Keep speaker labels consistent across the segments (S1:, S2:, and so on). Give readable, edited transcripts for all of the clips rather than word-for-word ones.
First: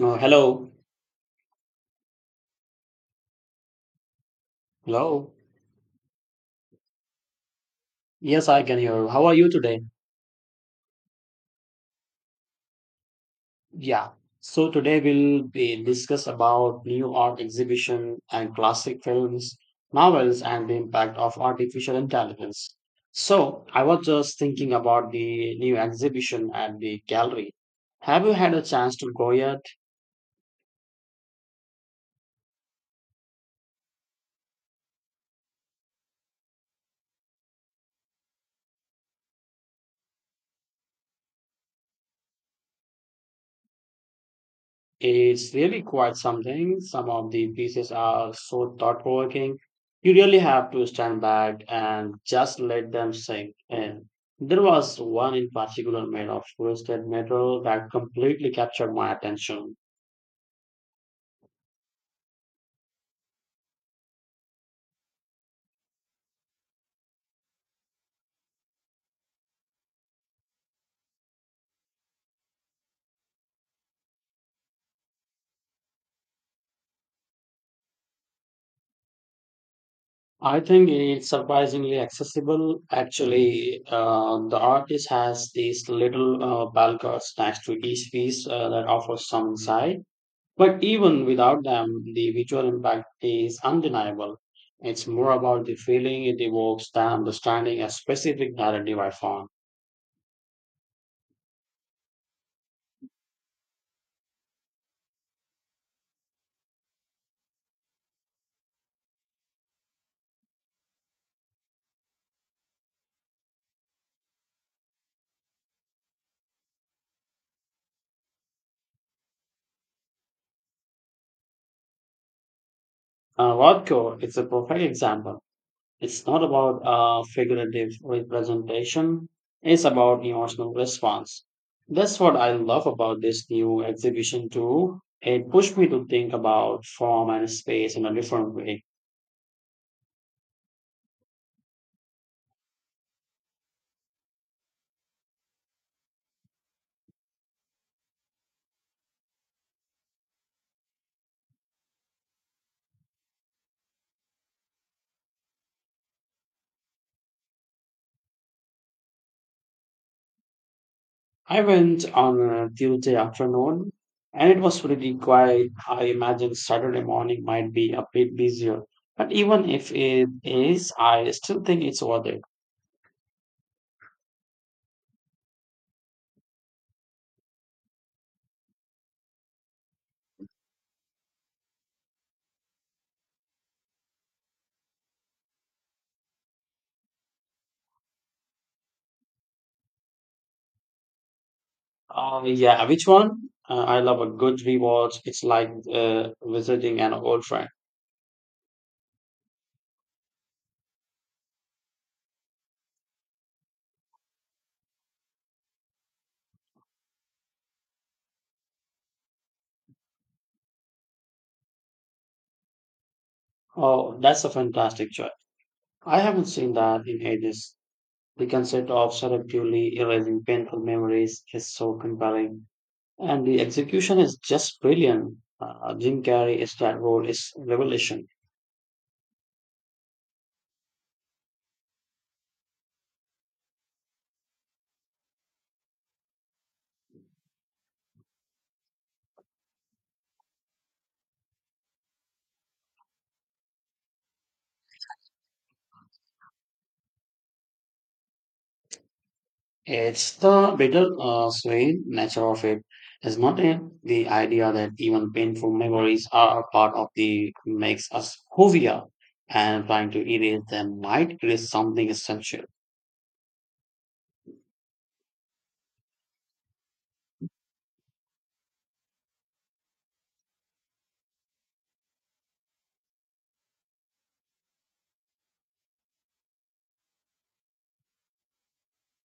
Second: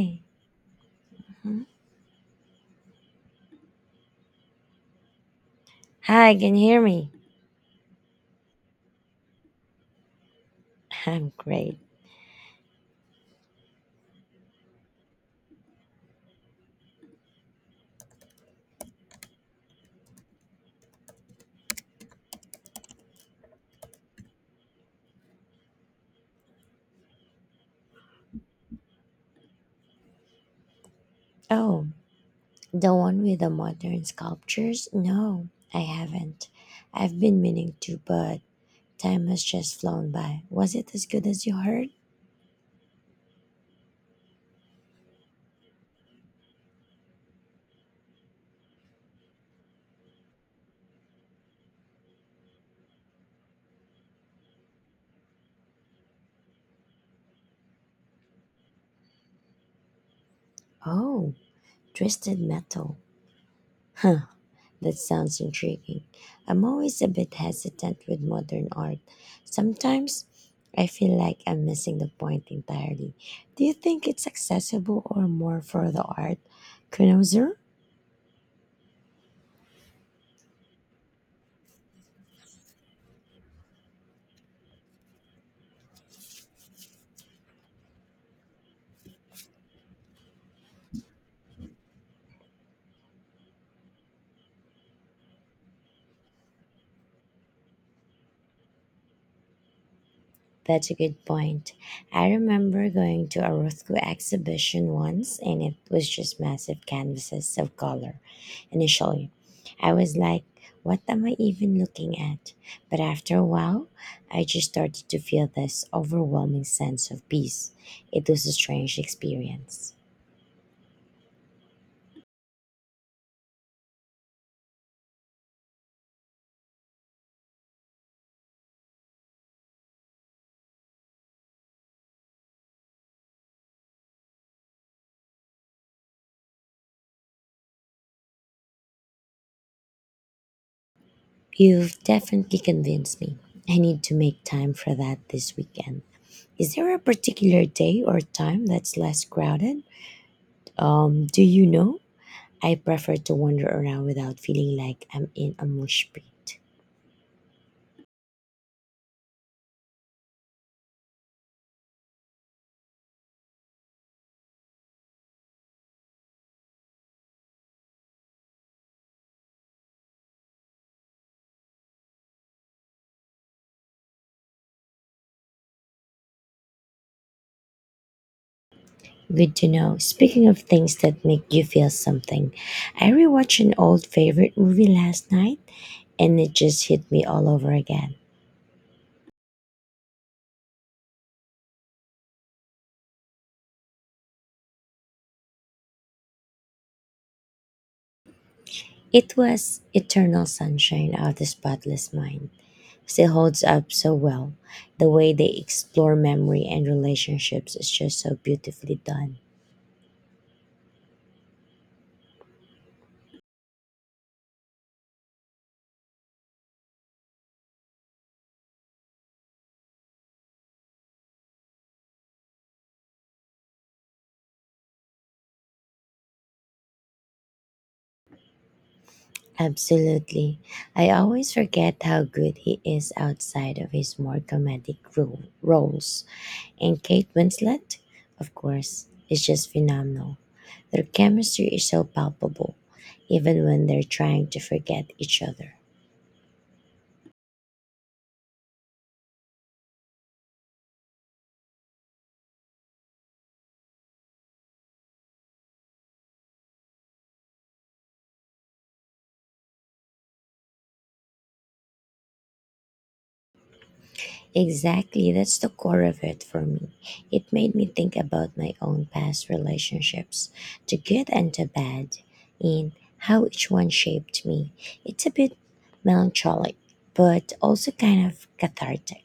S1: Uh, hello.
S2: Mhm.
S1: Hello.
S2: Hi, can you hear me?
S1: Yes, I can hear you. How are you today?
S2: I'm great.
S1: Yeah. So today we'll be discuss about new art exhibition and classic films, novels, and the impact of artificial intelligence. So I was just thinking about the new exhibition at the gallery. Have you had a chance to go yet?
S2: Oh, the one with the modern sculptures? No, I haven't. I've been meaning to, but time has just flown by. Was it as good as you heard?
S1: It's really quite something. Some of the pieces are so thought provoking. You really have to stand back and just let them sink in. There was one in particular made of twisted metal that completely captured my attention.
S2: Oh, Twisted Metal. Huh, that sounds intriguing. I'm always a bit hesitant with modern art. Sometimes I feel like I'm missing the point entirely. Do you think it's accessible or more for the art connoisseur?
S1: I think it's surprisingly accessible. Actually, the artist has these little balconies next to each piece that offers some insight. But even without them, the visual impact is undeniable. It's more about the feeling it evokes than understanding a specific narrative I found.
S2: That's a good point. I remember going to a Rothko exhibition once and it was just massive canvases of color. Initially, I was like, what am I even looking at? But after a while, I just started to feel this overwhelming sense of peace. It was a strange experience.
S1: Rothko is a perfect example. It's not about figurative representation, it's about emotional response. That's what I love about this new exhibition, too. It pushed me to think about form and space in a different way.
S2: You've definitely convinced me. I need to make time for that this weekend. Is there a particular day or time that's less crowded? Do you know? I prefer to wander around without feeling like I'm in a mosh pit.
S1: I went on a Tuesday afternoon and it was pretty quiet. I imagine Saturday morning might be a bit busier. But even if it is, I still think it's worth it.
S2: Good to know. Speaking of things that make you feel something, I rewatched an old favorite movie last night and it just hit me all over again.
S1: Yeah, which one? I love a good rewatch. It's like visiting an old friend.
S2: It was Eternal Sunshine of the Spotless Mind. Still holds up so well. The way they explore memory and relationships is just so beautifully done.
S1: Oh, that's a fantastic choice. I haven't seen that in ages. The concept of selectively erasing painful memories is so compelling. And the execution is just brilliant. Jim Carrey's that role is revelation.
S2: Absolutely. I always forget how good he is outside of his more comedic roles. And Kate Winslet, of course, is just phenomenal. Their chemistry is so palpable, even when they're trying to forget each other.
S1: It's the bitter sweet nature of it, isn't it? The idea that even painful memories are a part of the makes us who we are, and trying to erase them might erase something essential.
S2: Exactly, that's the core of it for me. It made me think about my own past relationships, the good and the bad, and how each one shaped me. It's a bit melancholic, but also kind of cathartic.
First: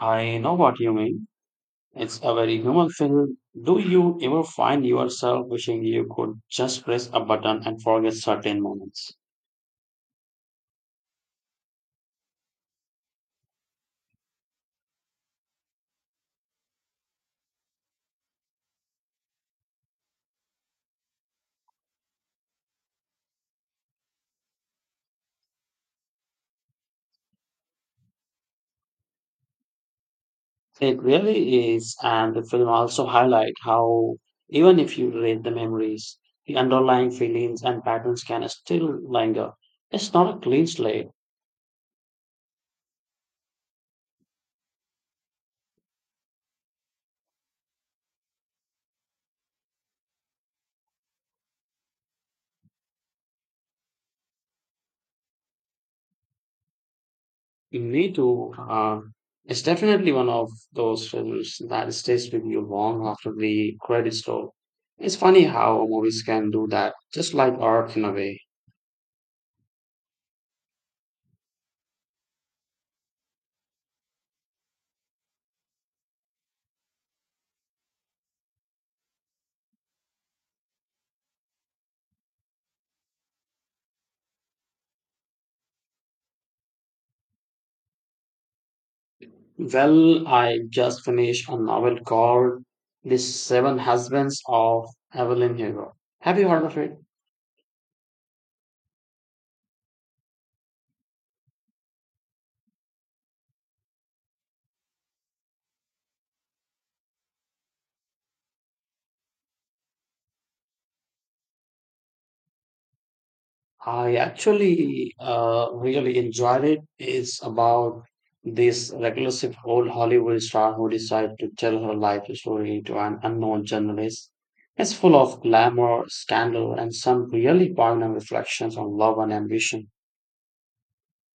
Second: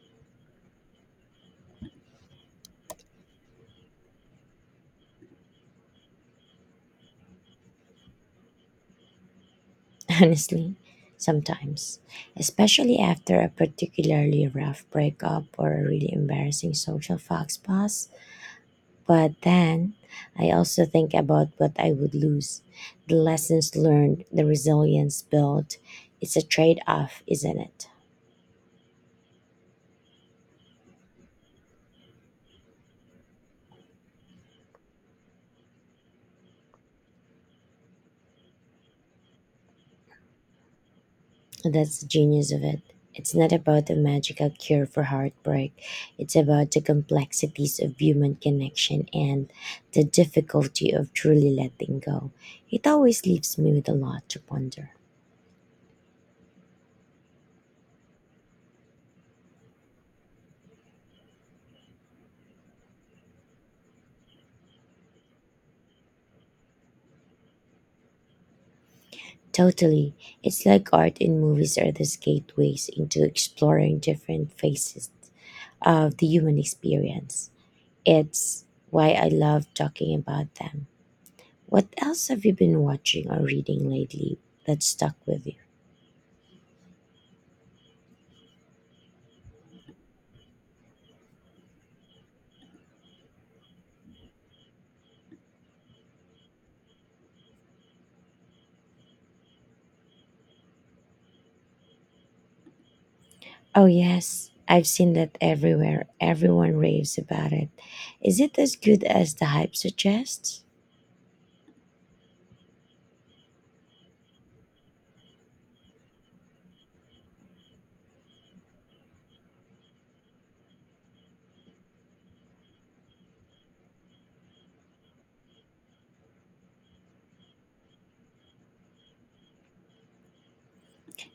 S1: I know what you mean. It's a very human feeling. Do you ever find yourself wishing you could just press a button and forget certain moments?
S2: Honestly, sometimes, especially after a particularly rough breakup or a really embarrassing social faux pas. But then I also think about what I would lose, the lessons learned, the resilience built. It's a trade off, isn't it?
S1: It really is, and the film also highlight how even if you read the memories, the underlying feelings and patterns can still linger. It's not a clean slate.
S2: And that's the genius of it. It's not about a magical cure for heartbreak. It's about the complexities of human connection and the difficulty of truly letting go. It always leaves me with a lot to ponder.
S1: You need to. It's definitely one of those films that stays with you long after the credits roll. It's funny how movies can do that, just like art in a way.
S2: Totally. It's like art and movies are these gateways into exploring different faces of the human experience. It's why I love talking about them. What else have you been watching or reading lately that stuck with you?
S1: Well, I just finished a novel called The Seven Husbands of Evelyn Hugo. Have you heard of it?
S2: Oh, yes, I've seen that everywhere. Everyone raves about it. Is it as good as the hype suggests?
S1: I actually really enjoyed it. It's about this reclusive old Hollywood star who decides to tell her life story to an unknown journalist. It's full of glamour, scandal, and some really poignant reflections on love and ambition.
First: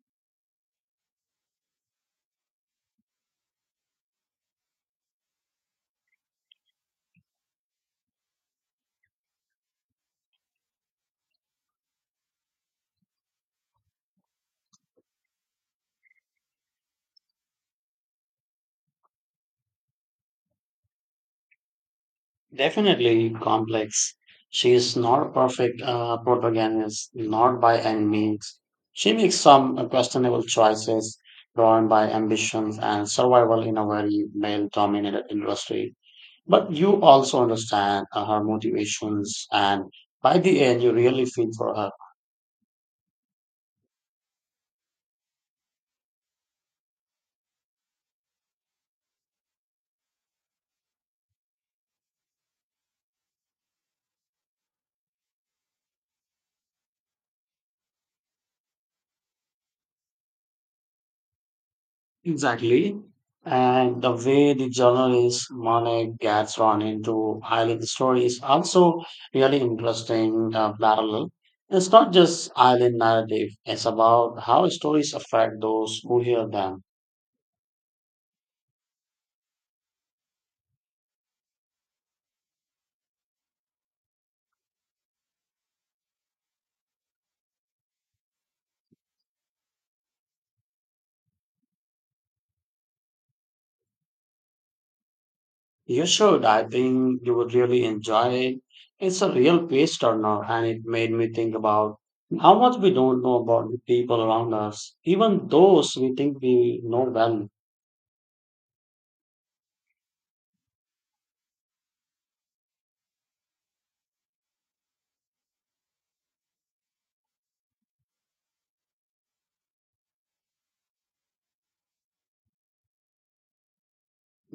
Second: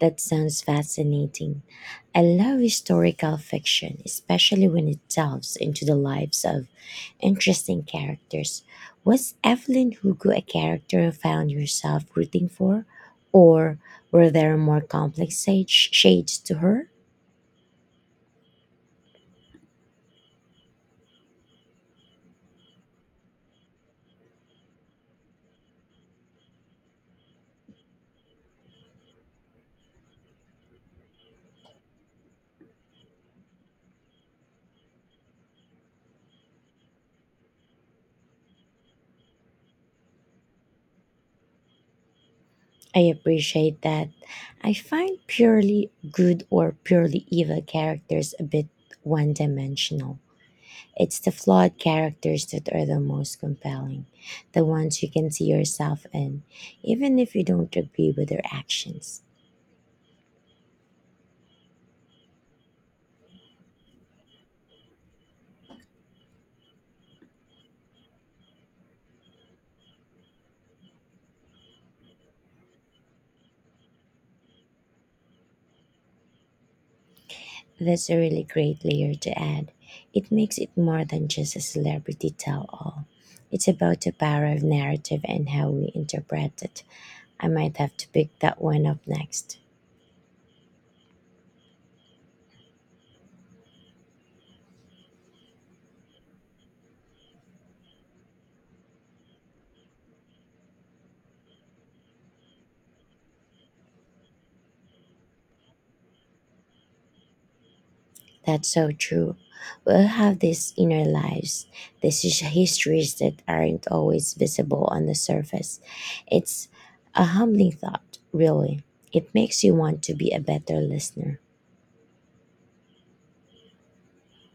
S2: That sounds fascinating. I love historical fiction, especially when it delves into the lives of interesting characters. Was Evelyn Hugo a character you found yourself rooting for, or were there more complex shades to her?
S1: Definitely complex. She is not a perfect protagonist, not by any means. She makes some questionable choices drawn by ambitions and survival in a very male dominated industry. But you also understand her motivations, and by the end, you really feel for her.
S2: I appreciate that. I find purely good or purely evil characters a bit one dimensional. It's the flawed characters that are the most compelling, the ones you can see yourself in, even if you don't agree with their actions.
S1: Exactly. And the way the journalist Monet gets drawn into island story is also really interesting parallel. It's not just island narrative, it's about how stories affect those who hear them.
S2: That's a really great layer to add. It makes it more than just a celebrity tell all. It's about the power of narrative and how we interpret it. I might have to pick that one up next.
S1: You should, I think you would really enjoy it. It's a real page turner and it made me think about how much we don't know about the people around us, even those we think we know well.
S2: That's so true. We all have these inner lives, these histories that aren't always visible on the surface. It's a humbling thought, really. It makes you want to be a better listener.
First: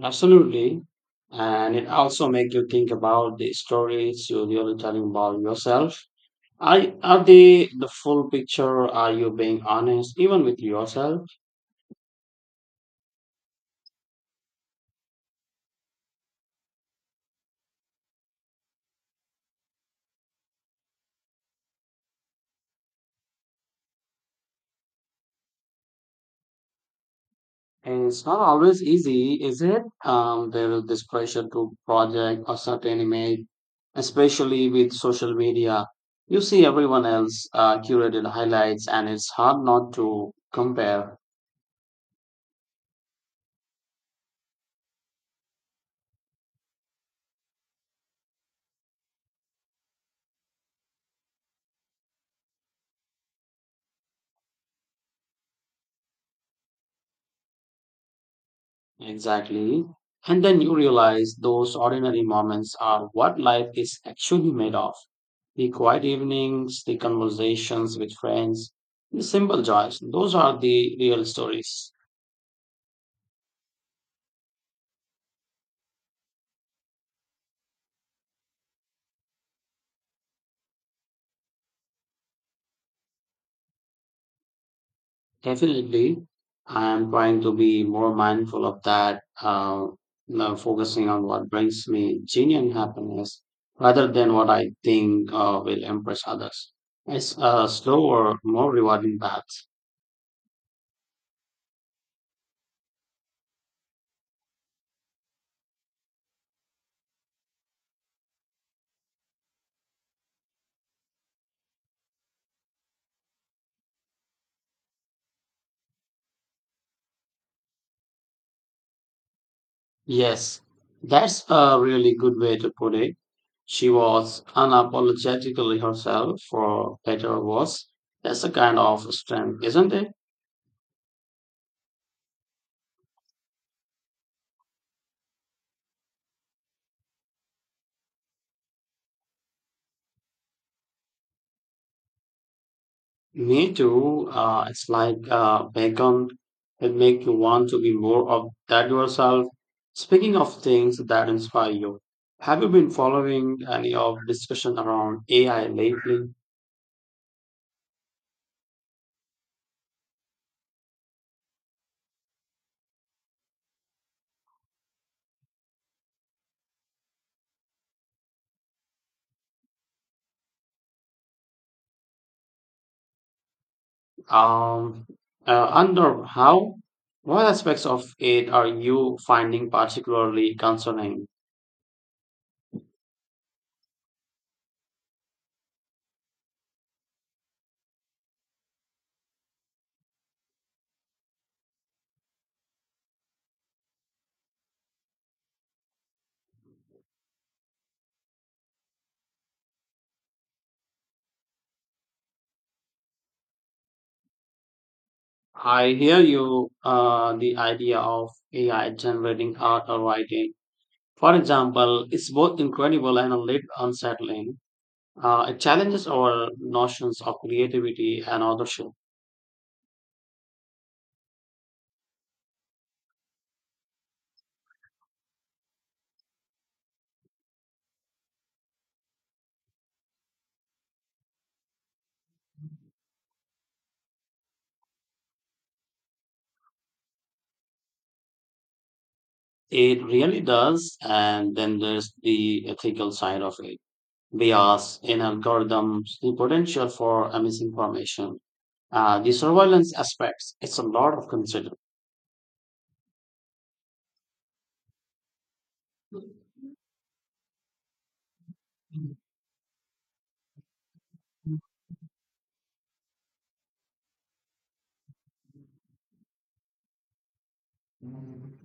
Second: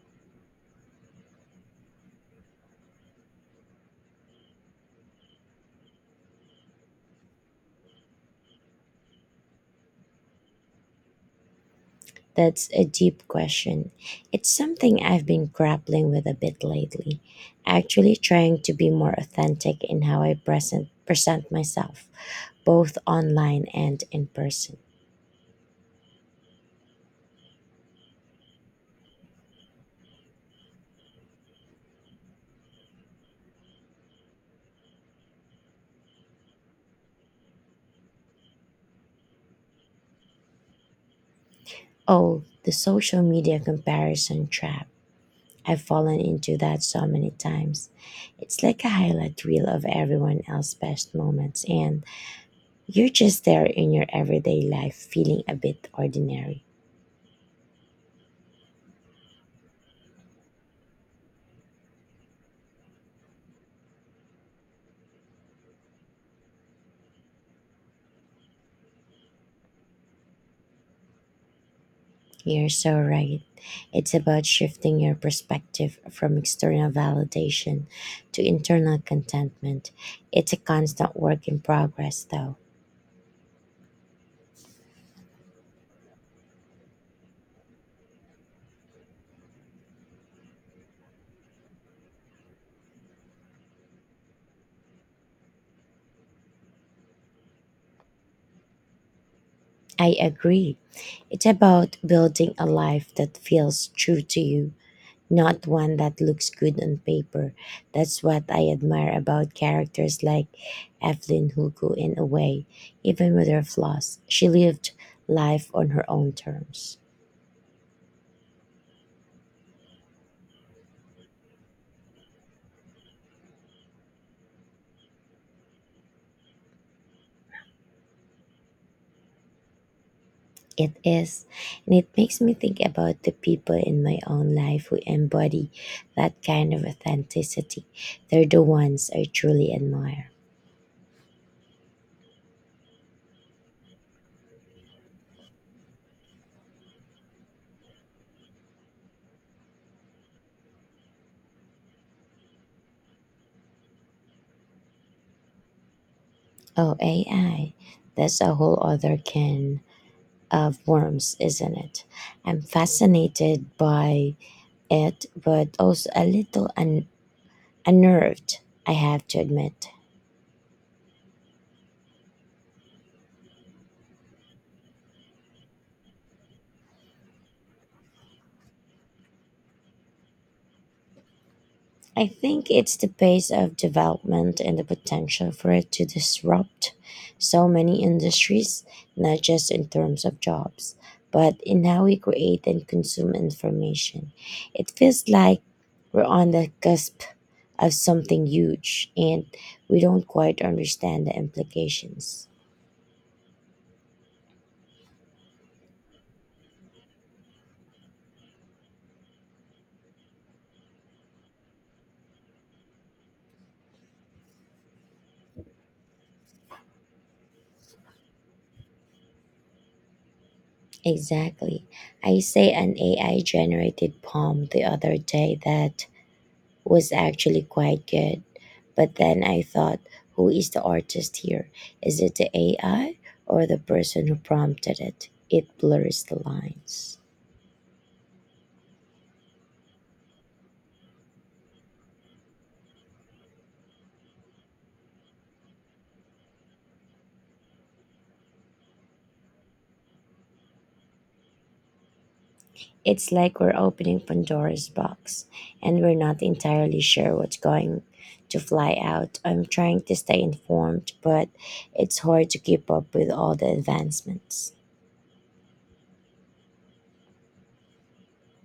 S1: Absolutely. And it also makes you think about the stories you're really telling about yourself. Are they the full picture? Are you being honest even with yourself?
S2: That's a deep question. It's something I've been grappling with a bit lately, actually trying to be more authentic in how I present myself, both online and in person.
S1: And it's not always easy, is it? There is this pressure to project a certain image, especially with social media. You see everyone else curated highlights and it's hard not to compare.
S2: Oh, the social media comparison trap. I've fallen into that so many times. It's like a highlight reel of everyone else's best moments, and you're just there in your everyday life feeling a bit ordinary.
S1: Exactly. And then you realize those ordinary moments are what life is actually made of. The quiet evenings, the conversations with friends, the simple joys, those are the real stories.
S2: You're so right. It's about shifting your perspective from external validation to internal contentment. It's a constant work in progress, though.
S1: Definitely, I am trying to be more mindful of that, now focusing on what brings me genuine happiness rather than what I think will impress others. It's a slower, more rewarding path.
S2: I agree. It's about building a life that feels true to you, not one that looks good on paper. That's what I admire about characters like Evelyn Hugo in a way. Even with her flaws, she lived life on her own terms.
S1: Yes, that's a really good way to put it. She was unapologetically herself, for better or worse. That's a kind of strength, isn't it?
S2: It is, and it makes me think about the people in my own life who embody that kind of authenticity. They're the ones I truly admire.
S1: Me too. It's like bacon. It makes you want to be more of that yourself. Speaking of things that inspire you, have you been following any of the discussion around AI lately?
S2: Oh, AI, that's a whole other can of worms, isn't it? I'm fascinated by it, but also a little unnerved, I have to admit.
S1: Um, Under how, what aspects of it are you finding particularly concerning?
S2: I think it's the pace of development and the potential for it to disrupt so many industries, not just in terms of jobs, but in how we create and consume information. It feels like we're on the cusp of something huge and we don't quite understand the implications.
S1: I hear you, the idea of AI generating art or writing. For example, is both incredible and a little unsettling. It challenges our notions of creativity and authorship.
S2: Exactly. I say an AI generated poem the other day that was actually quite good. But then I thought, who is the artist here? Is it the AI or the person who prompted it? It blurs the lines.
S1: It really does. And then there's the ethical side of it. Bias in algorithms, the potential for misinformation, the surveillance aspects. It's a lot of consider.
S2: It's like we're opening Pandora's box and we're not entirely sure what's going to fly out. I'm trying to stay informed, but it's hard to keep up with all the advancements.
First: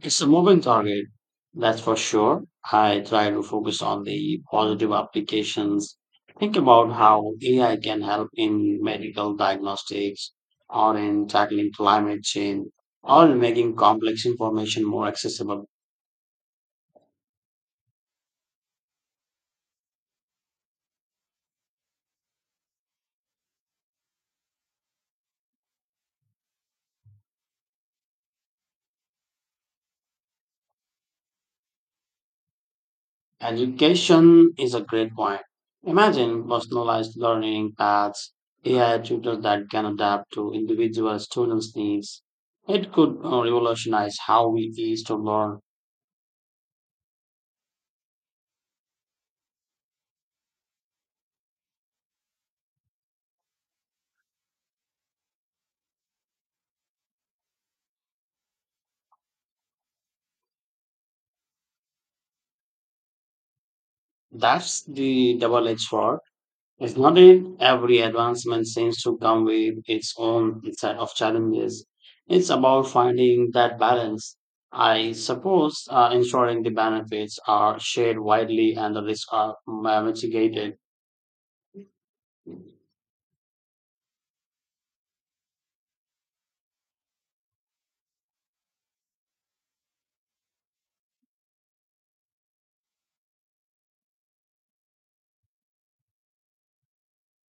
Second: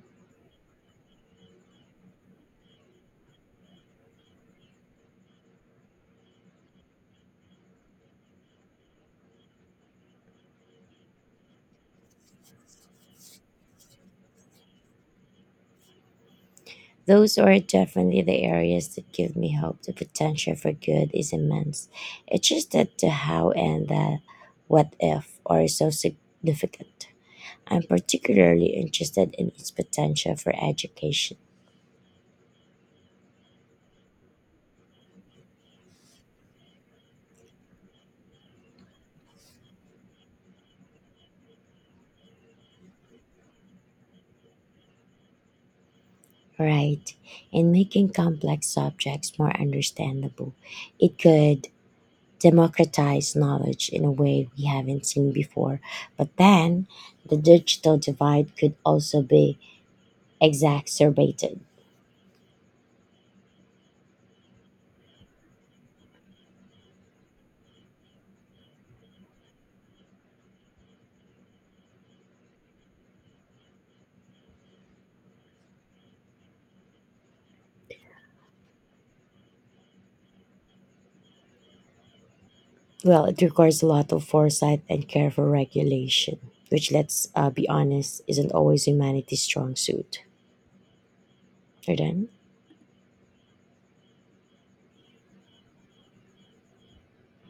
S1: It's a moving target, that's for sure. I try to focus on the positive applications. Think about how AI can help in medical diagnostics or in tackling climate change or in making complex information more accessible.
S2: Those are definitely the areas that give me hope. The potential for good is immense. It's just that the how and the what if are so significant. I'm particularly interested in its potential for education.
S1: Education is a great point. Imagine personalized learning paths, AI tutors that can adapt to individual students' needs. It could revolutionize how we used to learn.
S2: Right. In making complex subjects more understandable, it could democratize knowledge in a way we haven't seen before. But then, the digital divide could also be exacerbated.
S1: That's the double edged sword, isn't it? Every advancement seems to come with its own set of challenges. It's about finding that balance. I suppose ensuring the benefits are shared widely and the risks are mitigated.
S2: Well, it requires a lot of foresight and careful regulation, which, let's be honest, isn't always humanity's strong suit. Jordan?